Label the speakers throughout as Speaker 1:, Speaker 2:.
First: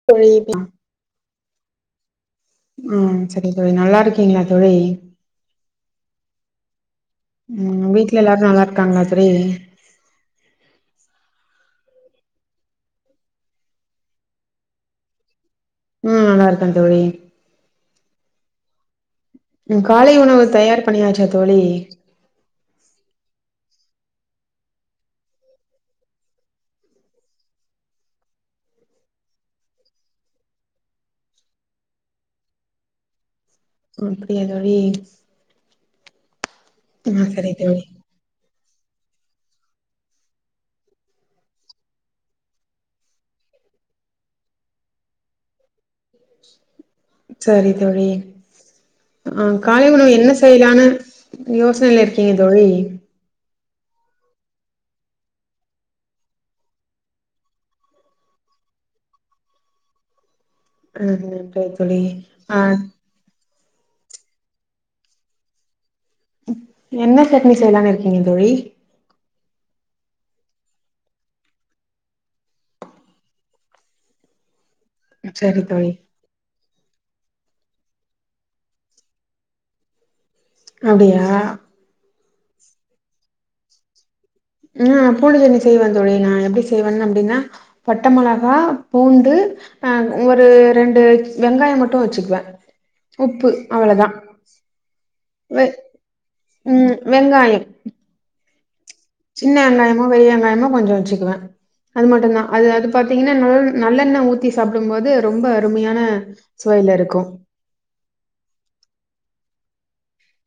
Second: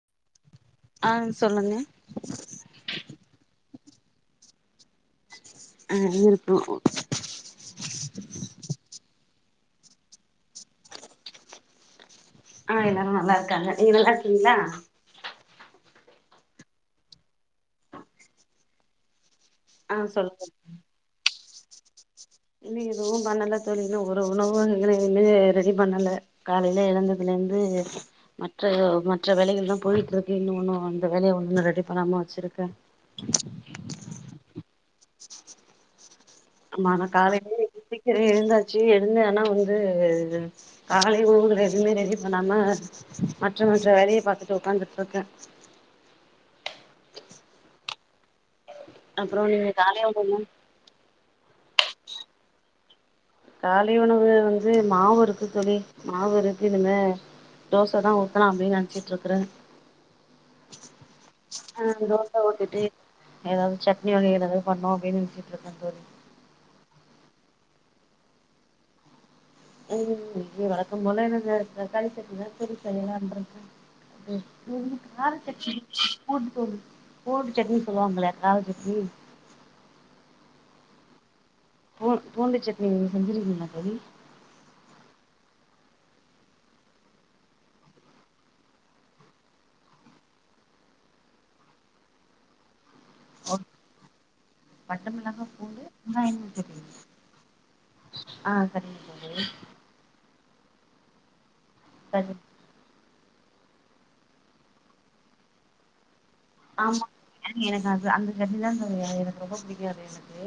Speaker 1: [unintelligible]
Speaker 2: ஆ சொல்லுங்க
Speaker 1: அ சரி தோழி நல்லா இருக்கீங்களா தோழி
Speaker 2: அ இருப்போ
Speaker 1: ம் வீட்ல எல்லாரு நல்லா இருக்காங்களா தோழி
Speaker 2: ஆ எல்லாரு நல்லா இருக்காங்க நீங்க நல்லா இருக்கீங்களா
Speaker 1: ம் நல்லா இருக்க தோழி உ
Speaker 2: ஆ
Speaker 1: காலை உணவு
Speaker 2: சொல்லுங்க
Speaker 1: தயார் பண்ணியாச்சா தோழி
Speaker 2: இன்ன எதுவு பண்ணல தோழி ஒரு உணவு எங்க இன்ன ரெடி பண்ணல காலையில எழுந்ததுலேந்து மற்ற மற்ற வேலைகள் தா போயிட்டு இருக்கு இன்னு ஒன்னு அந்த வேலைய ஒன்னு ரெடி பண்ணாம வச்சிருக்கே
Speaker 1: அப்படியா தோழி
Speaker 2: அம்மா தா
Speaker 1: ஆ சரி
Speaker 2: காலக்கி
Speaker 1: தோழி
Speaker 2: சீக்கிறோ எழுந்தாச்சு எழுந்து ஆனா வந்து காலை உணவுககள் எதுவுமே ரெடி பண்ணாம மற்ற மற்ற வேலய பார்த்துட்டு உக்காந்துட்ருக்கே
Speaker 1: சரி தோழி
Speaker 2: அப்புறோ
Speaker 1: அ
Speaker 2: நீங்க
Speaker 1: காலை உணவு என்ன
Speaker 2: உணவுலா
Speaker 1: செய்லான்னு யோசனைல இருக்கீங்க தோழி
Speaker 2: காலை உணவு வந்து மாவு இருக்கு தோழி மாவு இருக்கு இனிமே தேசதா ஊத்தனூ அப்டின் நெனைச்சிட்டு இருக்கிறோ
Speaker 1: ஆ நன்றி
Speaker 2: ஆ
Speaker 1: தோழி
Speaker 2: தோச
Speaker 1: ஆ
Speaker 2: ஊத்திட்டு ஏதாவது சட்னி வகை ஏதாவது பண்ணோ அப்டின்னு நெனச்சிட்டு இருக்கே தோழி
Speaker 1: என்ன சட்னி செய்யலாம்ன்னு இருக்கீங்க தோழி
Speaker 2: ம் வழக்கம் போல என்னது தக்காளி சட்னி தா திருப்பி செயலானுட் இருக்கே ம் ம் ஹூம் கார
Speaker 1: சரி
Speaker 2: சட்னி
Speaker 1: தோழி
Speaker 2: பூண்டு தோலு போண்டு சட்னி சொல்லுவாங்களே ஆதூக்கு
Speaker 1: அப்டியா
Speaker 2: ப்பூ பூண்டு சட்னி செஞ்சுருக்கீங்களா தோழி
Speaker 1: ம் பூண்டு செட்னி செய்வே தோழி நா எப்படி செய்வே அப்டின்னா பட்ட மிளகா பூண்டு ஆ ஒரு ரெண்டு வெங்காயோ மட்டூ வெச்சுக்குவே உப்பு அவ்ளே தா
Speaker 2: பட்ட மிளகா
Speaker 1: வெ
Speaker 2: பூண்டு வெங்காயம் சட்னி
Speaker 1: ம் வெங்காயம்
Speaker 2: ஆ [unintelligible] பூண்டு
Speaker 1: சின்ன வெங்காயமோ பெரிய வெங்காயமோ கொஞ்சொ வெச்சுக்குவே அது
Speaker 2: சரி
Speaker 1: மட்டும்தா அது அது பாத்தீங்கன்னா நெல் நல்லெண்ண ஊத்தி சாப்பிடும்போது ரொம்ப அருமையான சுவையில
Speaker 2: ஆமா
Speaker 1: இருக்கூ
Speaker 2: எனக்கு அந் அந்த சட்னிதா தோழி எனக்கு ரொம்ப பிடிக்கூ அது எனக்கு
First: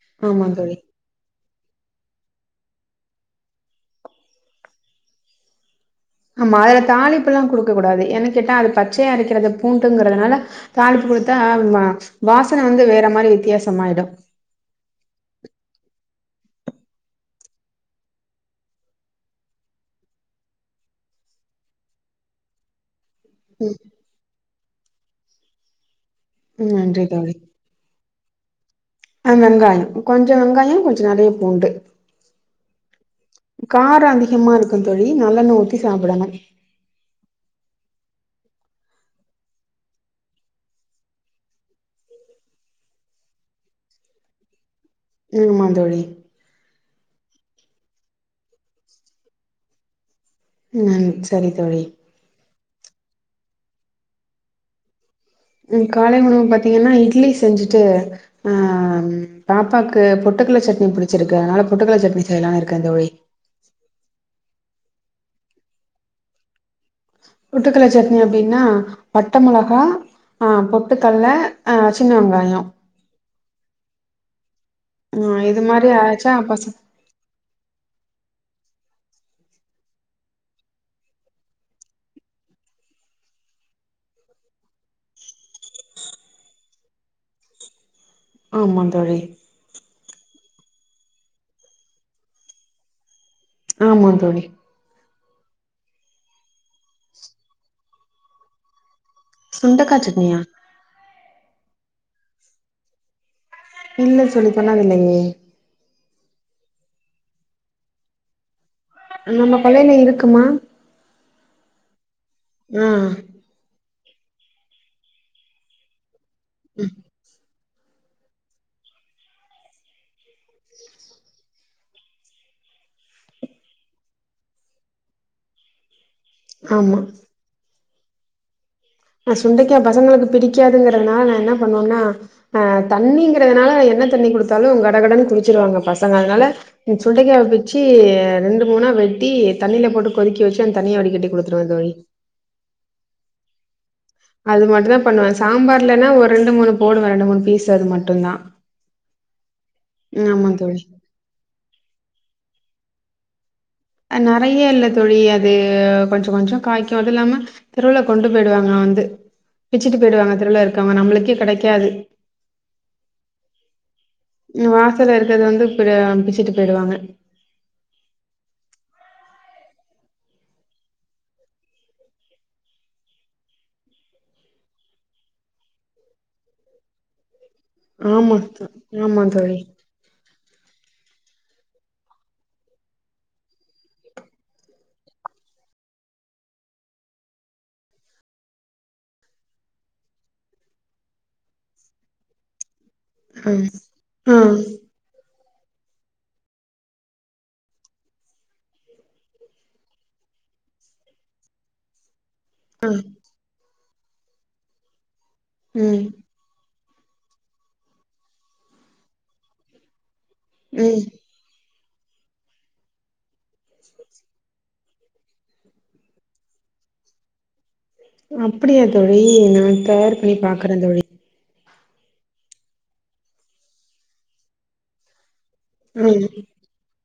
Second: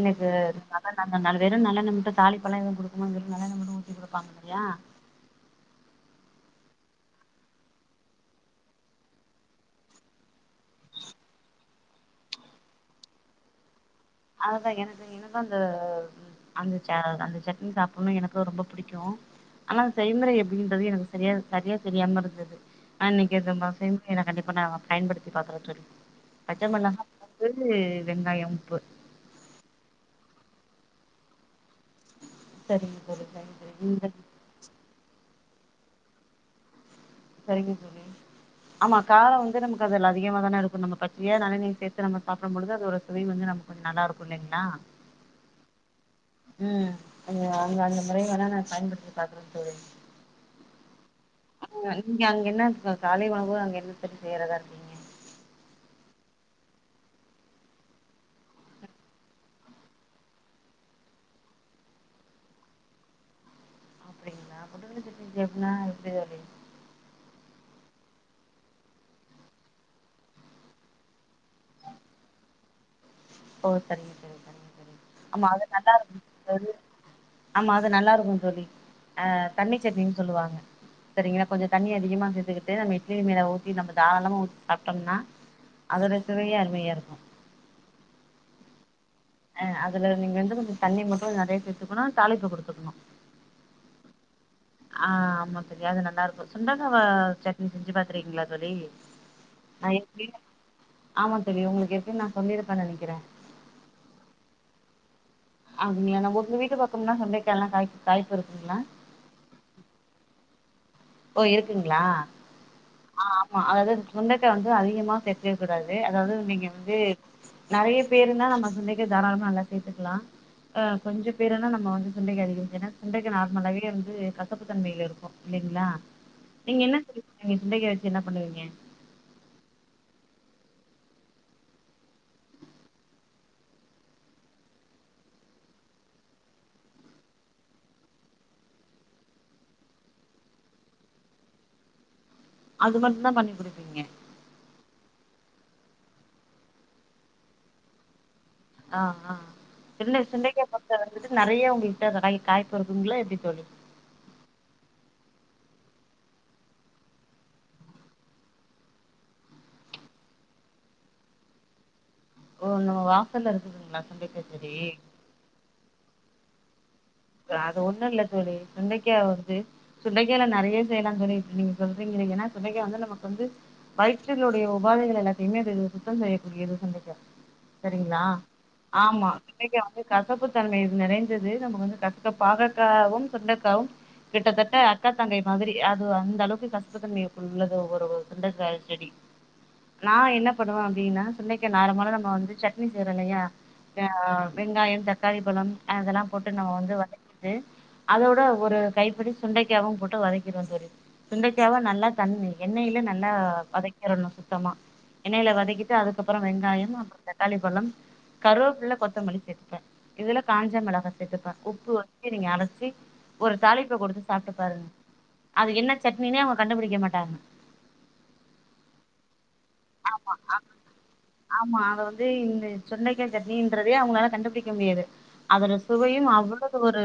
Speaker 2: எனக்கு
Speaker 1: ஆமா தோழி
Speaker 2: அது நல்லா இருக் அந்த நல் வெறூ நல்லெண்ண மட்டூ தாலிப் பெலாம் எதுவூ குடுக்க மாட்டாங்க வெறூ நல்லெண்ண மட்டூ ஊத்தி குடுப்பாங்க இல்லையா
Speaker 1: ஆமா அதுல தாலிப்புல்லா கொடுக்க கூடாது ஏன்ன கேட்டா அது பச்சய அரக்கிறது பூண்டுங்கிறதுனால தாளிப்பு கொடுத்தா வா வாசனை வந்து வேற மாதிரி வித்தியாசொ மாயிடூ
Speaker 2: அததா எனக்கு எனக்கு அந்த அந்த சேனல் அந்த சட்னி சாப்பிடணூ எனக்கு ரொம்ப பிடிக்கூ ஆனா செய்முறை எப்படின்றது எனக்கு சரியா சரியா தெரியாம இருந்தது ஆ இன்னிக்கு நம்ம செய்சூ கண்டிப்பா நா பயன்படுத்தி பாக்குறோ தோழி பச்சை
Speaker 1: ம் நன்றி
Speaker 2: மிளகா வந்து இது இல்லனா ஏ உப்பு
Speaker 1: அ வெங்காயம் கொஞ்சொ வெங்காயோ கொஞ்சொ நெறய பூண்டு
Speaker 2: சரிங்க தோழி சரிங்க தோழி இந்த
Speaker 1: காரம் அதிகமா இருக்கூ தோழி நல்லெண்ண ஊத்தி சாப்பிடனூ
Speaker 2: சரிங்க தோழி ஆமா காரம் வந்து நமக்கு அதல அதிகமா தானே இருக்கூ நம் பச்சயா நறய நீ சேர்த்து நம்ம சாப்பிடும் பொழுது அது ஒரு சுவை வந்து நம்ப நல்லா இருக்கூ இல்லிங்களா
Speaker 1: ம் ஆமா தோழி
Speaker 2: ம் அந்த அந்த முறை வேனா நா பயன்படுத்தி பாக்குறே தோழி
Speaker 1: ம் சரி தோழி
Speaker 2: அஹ் நீங்க அங்க என்ன காலை உனவு அங்க என்ன செய்யறதா இருக்கீங்க
Speaker 1: ம் காலை உணவு பாத்தீங்கன்னா இட்லி செஞ்சுட்டு அ பாப்பாக்கு பொட்டுக்கடளை சட்னி புடிச்சிருக்கு அதனால பொட்டுக்கடளை சட்னி செய்யலாம்ன்னு இருக்கே தோழி
Speaker 2: அப்டிங்களா பொட்டுக்கடலை சட்னி செய்யறதுனா எப்படி தோழி
Speaker 1: பொட்டுக்கடலை சட்னி அப்டின்னா பட்ட மொளகா ஆ பொட்டுக்கல்ல அ சின்ன வெங்காயோ
Speaker 2: ஓ சரிங்க சரி சரிங்க சரி
Speaker 1: ஆ
Speaker 2: ஆமா
Speaker 1: இது
Speaker 2: அது
Speaker 1: மாரி
Speaker 2: நல்லா
Speaker 1: அரச்சா பச
Speaker 2: இருக்கு [inaudible] ஆமா அது நல்லா இருக்கு தோழி அ தண்ணி சட்னின்னு சொல்லுவாங்க சரிங்களா கொஞ்சோ தண்ணி அதிகமா சேத்துக்கிட்டு நம்ம இட்லி மேல ஊத்தி நம்ம தாரளமா ஊத்தி சாப்ட்டோம்னா அதனுடைய சுவையே அருமையா இருக்கு
Speaker 1: ஆமா தோழி
Speaker 2: ஆ அதுல நீங்க வந்து கொஞ்சோ தண்ணி மட்டு நறைய சேத்துக்கணு தாளிப்பு குடுத்துக்கணு
Speaker 1: ஆமா தோழி
Speaker 2: ஆ ஆமா தோழி அது நல்லா இருக்கு சுண்டக்கா வ சட்னி செஞ்சு பாத்துருகீங்ளா தோழி நா
Speaker 1: சுண்டக்கா
Speaker 2: எப்டினு
Speaker 1: சட்னியா
Speaker 2: ஆமா தோழி உங்களுக்கு ஏற்கனவே நா சொல்லி இருப்ப நனைக்கிற
Speaker 1: இல்ல தோழி சொன்னாதில்லையே
Speaker 2: அப்டிங்ளா ந உங்க வீட்டு பக்கம்லா சுண்டைக்காய்ல்லா காய் காய்பு இருக்குங்ளா
Speaker 1: நம்ம கொள்ளையில இருக்குமா
Speaker 2: ஓ இருக்குங்ளா
Speaker 1: ம்
Speaker 2: ஆமா அதாவது சுண்டக்கா வந்து அதிகமா சேத்துக்க கூடாது அதாவது நீங்க வந்து நறைய பேரு இருந்தா நம்ம சுண்டக்கா தாராளமா நல்லா சேத்துக்கலா ஆ கொஞ்ச பேர்னா நம்ம வந்து சுண்டைக்கா அதிகோ ஏனா சுண்டைக்கா நார்மலாவே வந்து கசப்பு தன்மையில இருக்கு இல்லைங்களா நீங்க என்ன
Speaker 1: ஆமா
Speaker 2: செய்வீங்க சுண்டைக்காய் வச்சு என்ன பண்ணுவீங்க
Speaker 1: நா சுண்டைக்கா பசங்களுக்கு பிடிக்காதுங்கிறதுனால நா என்ன பண்ணுவனா அ தண்ணிங்கறதுனால என்ன தண்ணி குடுத்தாலு கடகடன்னு குடிச்சிருவாங்க பசங்க அதனால சுண்டைக்காவ பிச்சு ரெண்டு மூணா வெட்டி தண்ணியில போட்டு கொதிக்க வச்சு அந்த தண்ணிய வடி கட்டி குடுத்துருவே தோழி
Speaker 2: அது மட்டு தா பண்ணி குடுப்பீங்க
Speaker 1: அது மட்டு தா பண்ணுவ சாம்பார்லன்னா ஒரு ரெண்டு மூணு போடுவ ரெண்டு மூணு பீசு அது மட்டு தா
Speaker 2: ஆ ஆ சின்ன சுண்டைக்காய
Speaker 1: தோழி
Speaker 2: பத்த வந்துட்டு நறைய உங்கள்ட்ட காய் காய்ப்பு இருகுங்ளா எப்டி தோழி
Speaker 1: அ நறைய இல்ல தோழி அது கொஞ்ச கொஞ்சோ காய்க்கு அது இல்லாம தெருவுல கொண்டு போயிடுவாங்களா வந்து பிச்சுட்டு போயிடுவாங்க தெருவுல இருக்கவுங்க நம்மளுக்கே கெடைக்காது
Speaker 2: ஓ நம்ம வாசல்ல இருக்குதுங்களா சுண்டைக்கா செடி
Speaker 1: வந்து வந்து அ பிச்சுட்டு போயிடுவாங்க
Speaker 2: அது ஒண்ணு இல்ல தோழி சுண்டைக்கா வந்து சுண்டைக்காய்ல நறைய செய்யலா தோழி இப்ப நீங்க சொல்றீங்கீங்க ஏனா சுண்டைக்கா வந்து நமக்கு வந்து வயித்துளுடைய உபாதைகள எல்லத்தையுமே அது சுத்தோ செய்யக்கூடியது சுண்டைக்கா சரிங்களா
Speaker 1: ஆமா தோ
Speaker 2: ஆமா
Speaker 1: தோழி
Speaker 2: சுண்டைக்கா வந்து கசப்பு தன்மை நிறைந்தது நமக்கு வந்து கசப் இந்த பாகக்காவும் சுண்டக்காவும் கிட்டத்தட்ட அக்கா தங்கை மாதிரி அது அந்த அளவுக்கு கசப்பு தன்மை உள்ளது ஒவ்வொரு ஒரு சுண்டைகாய் டி நா என்ன பண்ணுவ அப்டின்னா சுன்டைக்கா நார்மாலா நம்ப வந்து சட் னி செய்றோ இல்லையா
Speaker 1: ஆ
Speaker 2: அ
Speaker 1: ஆ
Speaker 2: வெங்காயம் தக்காளி பழம் அதெல்லா போட்டு நம்ம வந்து வதக்கிட்டு அதோட ஒரு கைப்பிடி சுண்டைக்காவு போட்டு வதக்கிருவ தோழி சுண்டைக்காவா நல்லா தண்ணி
Speaker 1: ஆ
Speaker 2: எண்ணெயில நல்லா வதைக்கிறணு சுத்தமா எண்ணெயில வதக்கிட்டு
Speaker 1: ம்
Speaker 2: அதுக்கு அப்புறோ வெங்காயம் அப்புறோ தக்காளி பழம் கருபுள்ள கொத்தமல்லி சேத்துப்ப இதுல காஞ்ச
Speaker 1: ம்
Speaker 2: மெளகா சேத்துப்ப உப்பு வச்சி நீங்க அரைச்சி ஒரு தாளிப்ப குடுத்து சாப்ட்டு பாருங்க அது என்ன சட்னினே அவுங்க கண்டுபிடிக்க மாட்டாங்க
Speaker 1: அப்படியா தோழி நா தயார் பண்ணி பாக்குற தோழி
Speaker 2: ஆமா அத வந்து இந்த சுண்டைக்காய் சட்னின்றதே அவுங்களால கண்டுபுடிக்க முடியாது அதுல சுவையு
Speaker 1: ம்
Speaker 2: அவ்வளோ ஒரு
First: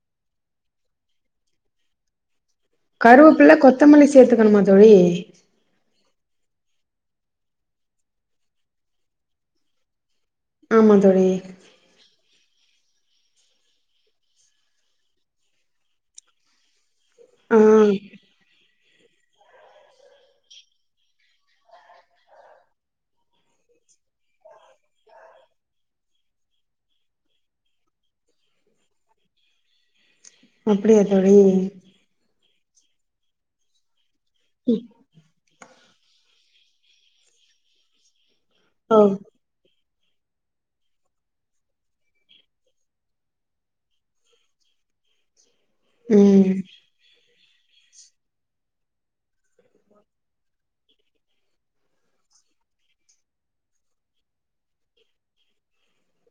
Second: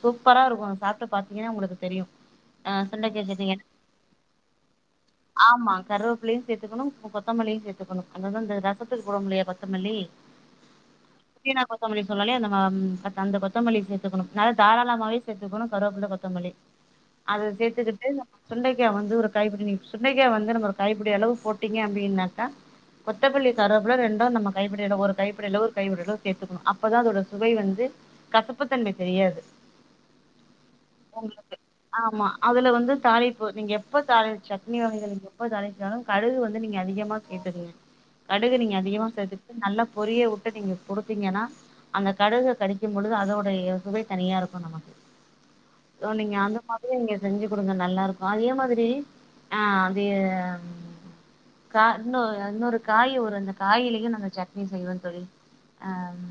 Speaker 2: சூப்பரா இருக்கு சாப்ட்டு பாத்தீங்கன்னா உங்களுக்கு தெரியு அ சுண்டைக்காய்
Speaker 1: கருவேப்பில
Speaker 2: சட்னிங்க
Speaker 1: கொத்தமல்லி சேத்துக்கணுமா தோழி
Speaker 2: ஆமா கருவப்லையு சேத்துக்கணு கொத்தமல்லியு சேத்துக்கணு அத இந்த ரசத்துக்கு போடுவமுல்லையா கொத்தமல்லி
Speaker 1: ஆமா தோழி
Speaker 2: புதினா கொத்தமல்லி சொன்னாலே நம்ம அந்த கொத்தமல்லி சேத் த்துக்கணும் நல்லா தாராளமாவே சேத்துக்கணு கருவப்பில்ல கொத்தமல்லி அத
Speaker 1: ஆ
Speaker 2: சேத்துக்கிட்டு சுண்டைக்காய் வந்து ஒரு கைப்பிடி நீங்க சுண்டக்காய் வந்து நம்ம ஒரு கைப்பிடி அளவு போட்டீங்க அப்டின்னாக்கா கொத்தமல்லி கருவப்புல ரெண்டு நம்ம கைப்படியளவு ஒரு கைப்படியலவு ஒரு கைப்படியவு சேத்துகணு அப்பதா அதோட சுவை வந்து கசப்புத்தன்மை தெரியாது
Speaker 1: அப்படியா தோழி
Speaker 2: உங்களுக்கு ஆமா அதுல வந்து தாழிப்பு நீங்க எப்ப தாழி சட்னி வகைகள் எப்ப தாழிச்சாலு கடுகு வந்து நீங்க அதிகமா சேத்துக்ங்க கடுகு நீங்க
Speaker 1: ஓ
Speaker 2: அதிகமா சேத்து நல்லா பொரிய விட்டு நீங்க குடுத்தீங்கன்னா அந்த கடுக கடிக்கும் பொழுது அதோ ட சுவை தனியா இருக்கு நமக்கு சோ நீங்க அந்த
Speaker 1: ம்
Speaker 2: மா திரி நீங்க செஞ்சு குடுங்க நல்லா இருக்கு அதே மாதிரி அ அது கா இன்னொ இன்னொரு காய் ஒரு அந்த காயிலயு நாங்க சட்னி செய்வோ தோழி அம்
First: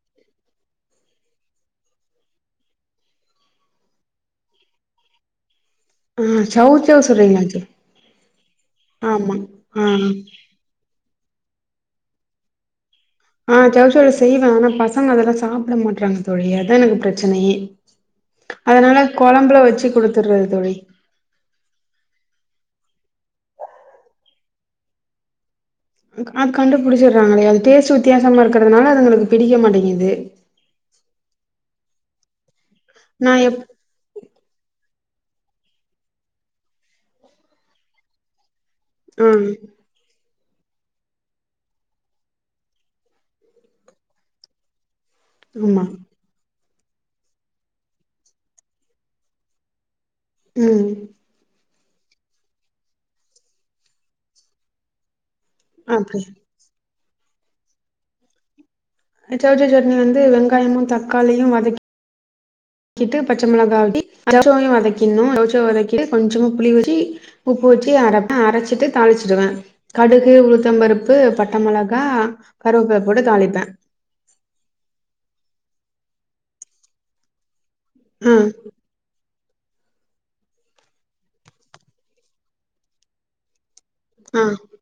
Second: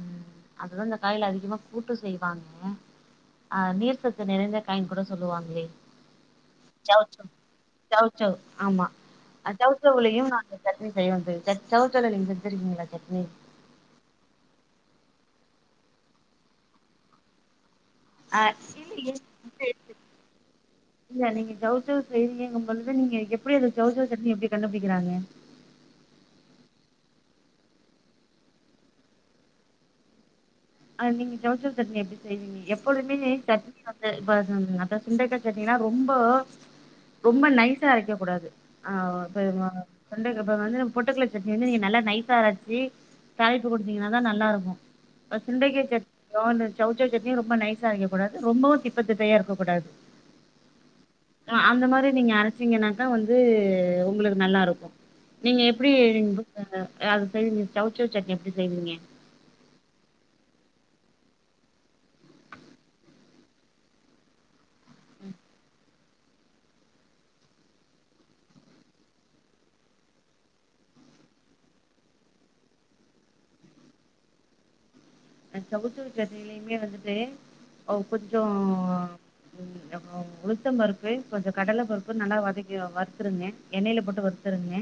Speaker 2: அதுவு இந்த காயில அதிகமா கூட்டு செய் வாங்குவோ அ நீர் சத்து நிறைந்த காயின் கூட சொல்லுவாங்ளே
Speaker 1: ஆ சௌசௌ
Speaker 2: சவ்சவ்
Speaker 1: சொல்றீங்களா தோழி
Speaker 2: சவ்சவ் ஆமா அந் சவ்சவ்லயு நாங்க சட்னி செய்வோ தோழி சவ்சவ் ல நீங்க செஞ்சிருக்கீங்ளா சட்னி
Speaker 1: ஆ சவ்சவ்ல செய்வ ஆனா பசங்க அதெல்லா சாப்ட மாட்றாங்க தோழி அதா எனக்கு பிரச்சனயே
Speaker 2: ஆ
Speaker 1: அதனால
Speaker 2: இல்லையே
Speaker 1: கொழம்புல
Speaker 2: இது
Speaker 1: வச்சி குடுத்துறது தோழி
Speaker 2: இல்ல நீங்க சவ்சவ் செய்றீங்கங்கம் பொழுது நீங்க எப்டி அத சவ்சவ் சட்னி எப்டி கண்டுபிடிக்கிறாங்க
Speaker 1: ம் ஆ கண்டுபிடிச்சிறாங்களே அது டேஸ்ட் வித்தியாசமா இருக்கிறதுனால அதுங்களுக்கு பிடிக்க மாட்டேங்குது
Speaker 2: அது நீங்க சவ்சவ் சட்னி எப்டி செய்வீங்க எப்போதுமே
Speaker 1: நா எப்
Speaker 2: சட்னி [unintelligible] இப்ப அப்ப சுண்டைக்கா சட்னீன்னா ரொம்ப ரொம்ப நைசா அரைக்க கூடாது ஆ செய்வாங்க சுண்டக்கா அப்ப வந்து நம்ம பொட்டுக்கல சட்னி வந்து நீங்க நல்லா நைசா அரச்சி தாழிப்பு குடுத்தீங்கன்னா தா நல்லாருக்கு ப சுண்டைக்க
Speaker 1: ஆமா
Speaker 2: சட்னியு இந்த சவ்சவ் சட்னியு ரொம்ப நைசா அரைக்க கூடாது ரொம்பவு திப்ப திப்பயா இருக்க கூடாது
Speaker 1: ம்
Speaker 2: ஆ அந்த மாரி நீங்க அரச்சிங்கன்னாகா வந்து உங்களுக்கு நல்லா இருக்கு நீங்க எப்டி
Speaker 1: அப்டி
Speaker 2: [unintelligible] அத செய்வீங்க சவ்சவ் சட்னி எப்படி செய்வீங்க
Speaker 1: சவ்சவ் சட்னி வந்து வெங்காயமு தக்காளியு வதக் ட்டு பச்ச மொளகாட்டி சவ்சவ்யு வதக்கினு சவ்சவ் வதக்கி ட்டு கொஞ்சமா புளி வச்சு உப்பு வச்சு அரைப்ப அரச்சிட்டு தாளிச்சிடுவ கடுகு உளுத்த பருப்பு பட்ட மொளகா கருவப்ல போட்டு தாழிப்ப
Speaker 2: அ சவ் சவ் சட்னிலயுமே வந்துட்டு
Speaker 1: ஆ
Speaker 2: கொஞ்சோ அ உளுத்தம் பருப்பு கொஞ்சோ கடல பருப்பு நல்லா வதக்கி வருத்துருங்க எண்ணெயில போட் டு
Speaker 1: ஆ
Speaker 2: வருத்துருங்க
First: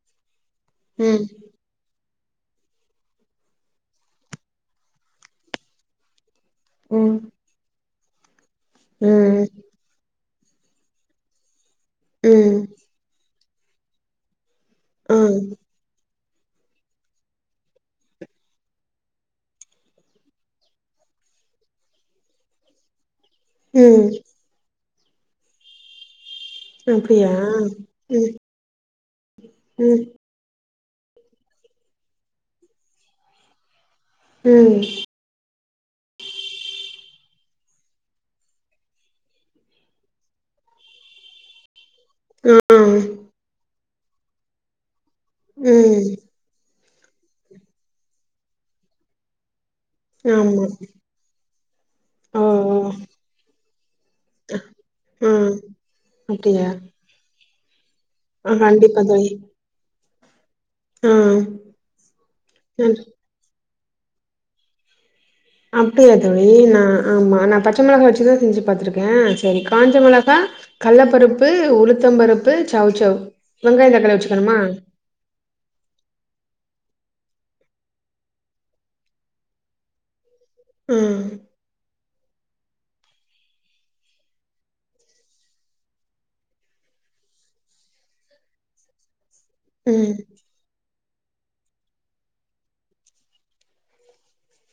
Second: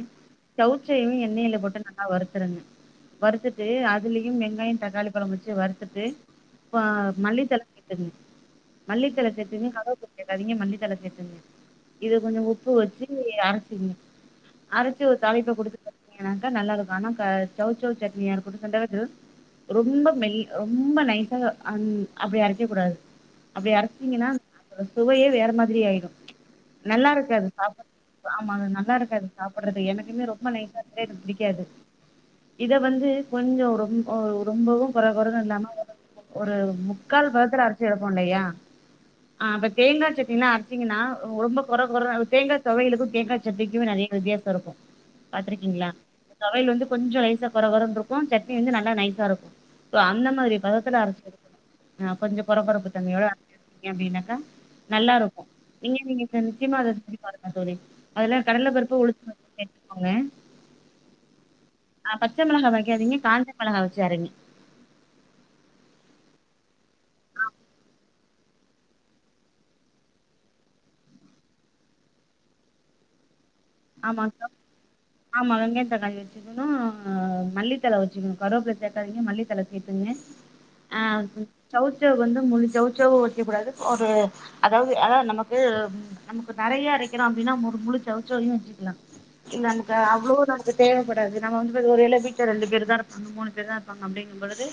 Speaker 2: சவ்சவ்யு
Speaker 1: ம்
Speaker 2: எண்ணெயில போட்டு நல் லா வறுத்துருங்க வறுத்துட்டு அதுலயு வெங்காயோ தக்காளி பழம் வச்சு வறுத்துட்டு பா
Speaker 1: ம்
Speaker 2: மல்லித்தழ சேத்துங்க மல்லித்தழ
Speaker 1: ம்
Speaker 2: சேத்துங்க கருவப்ல சேக்காதீங்க மல்லித்தழ சேத்துங்க இத கொஞ்சோ
Speaker 1: ம்
Speaker 2: உப்பு வச்சி அரச்சிங்க அரச்சி ஒரு
Speaker 1: ஆ
Speaker 2: தாழிப்ப குடுத்துட்டீங்கனாக்கா நல்லா இருக்கு ஆனா க சவ் சவ் சட்னியா இருக்கட்டு ரெண்டாவது ரொம்ப மெ ரொம்ப நைஸா அ அப்டி அரைக்க கூடாது அப்டி
Speaker 1: ம்
Speaker 2: அரச்சிங்கன்னா அதோட சுவையே வேற மாதிரி ஆய்டு நல்லா
Speaker 1: அப்டியா
Speaker 2: இருக்காது சாப்பா
Speaker 1: ம்
Speaker 2: [unintelligible] ஆமா அது நல்லா இருக்காது சாப்புடாறது
Speaker 1: ம்
Speaker 2: எனக்குமே ரொம்ப நைசா சேத்து புடிக்காது இதவந்து கொஞ்சொ ரொம்பொ
Speaker 1: ம்
Speaker 2: ரொம்பொவு கொற கொறன்னுஇல்லாம ஒரு ஒரு முக்கால் பதத்துல அரச்சு எடுப்போ இல்லையா ஆ ப்ப தேங்கா சட்னிலா அரச்சீங்கன்னா ரொம்ப கொற கொற தேங்கா
Speaker 1: ஆ
Speaker 2: தொவையளுக்கு
Speaker 1: ம்
Speaker 2: தேங்கா சடனிக்குமே நறைய வித்தியாசோருக்கு பாத்திருக்கீங்ளா தொவையல் வந்து கொஞ்சொ லேசா கொர கொரன்ருக்கூ சட்னி வந்து நல்லா நைசாருக் இப்போ அந்த மாரி
Speaker 1: ஆமா
Speaker 2: பதத்துல அரச் ஆ
Speaker 1: ஓ
Speaker 2: கொஞ்சோ
Speaker 1: ஓ
Speaker 2: கொரகொரப்பு தன்மையோட அப்படின்னாக்கா
Speaker 1: ஆ
Speaker 2: நல்லாருக்கு நீங்க நீங்க
Speaker 1: அப்டியா
Speaker 2: நிச்சயமா அத சிரி பாருக்க தோழி அதெல்லா
Speaker 1: ஆ
Speaker 2: கடலபருப்
Speaker 1: கண்டிப்பா தோழி
Speaker 2: உளுத்த [inaudible] அவுங்க
Speaker 1: ஆ ம்
Speaker 2: அ பச்சமிளகா வக்காதீங்க காஞ்சமெளகா வச்சு அரங்க
Speaker 1: அப்டியா தோழி நா ஆம்மா நா பச்ச மிளகா வச்சுதா செஞ்சு பாத்திருக் சரி காஞ்ச மிளகா, கள்ளப்பருப்பு, உளுத்தம்பருப்பு, சௌசௌ வெங்காயொ, தாக்காளி வச்சுக்கணுமா
Speaker 2: ஆம்மா வெங்கய தக்காளி வெச்சு னு மல்லித்தல வச்சுக்ணு கரோப்ல சேக்காதீங்க மல்லித்தல சேத்துங்க அ
Speaker 1: ம்
Speaker 2: சொல்லு சௌசௌ வந்து முழு சௌசௌ வக்க கூடாது ஒரு அதாவ்து அதா நம்மக்கு நம்மக்கு நறைய அரக்கிறோ அப்டின்னா ஒரு முழு சௌசௌவ்யு வச்சுக்லா இல்ல அந்த
Speaker 1: ம்
Speaker 2: அவ்ளோ ப்ப தேவப்படாது நம்ம வந்து ஒரு இல வீட்ல ரெண்டு பேர்தா இருப்பாங்க மூணு பேர்தா இருப்பங்க அப்டிங்கும்பொழுது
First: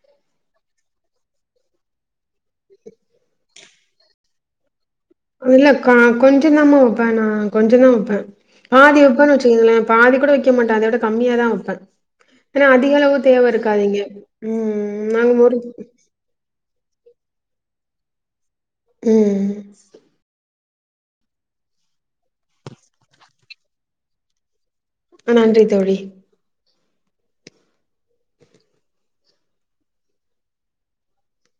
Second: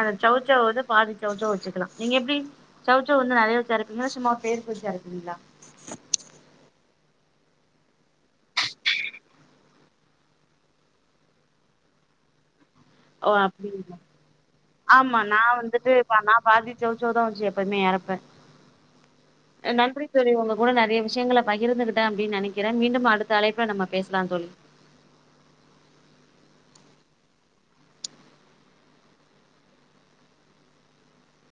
Speaker 2: அந்த சௌசௌவ்வ வந்து பாதி சௌசௌ வச்சுக்கலா நீங்க எப்டி சௌசௌ வந்து நறைய வச்சு அரப்பீங்களா சும்மா பேருக்கு வச்சு அரப்பிங்களா
Speaker 1: இல்ல கா கொஞ்சொதாம்மா வெப்பே நா கொஞ்சொ தாவெப்பே பாதி வெப்பேன்னு வச்சுக்கங்களே பாதிகூட வெக்கமாட்ட அத விட கம்மியா தா வப்பே என்னா அதிகளவு
Speaker 2: ஓ
Speaker 1: தேவ
Speaker 2: அப்படிங்களா
Speaker 1: இருக்காதுஇங்க ம்
Speaker 2: ஆமாம்
Speaker 1: நாங்க மூரு
Speaker 2: நான் வந்துட்டு பா நா பாதி சௌசௌதா வச்சு எப்பயுமே அறப்பே
Speaker 1: ம்
Speaker 2: நன்றி செரி உங்க கூட நறைய விஷயங்கள பகிர்ந்துகிட்டே அப்டின்னு நெனைக்கிற மீண்டும் அடுத்த அலைப்புல நம்ம பேஸ்லா தோழி
Speaker 1: அ நன்றி தோழி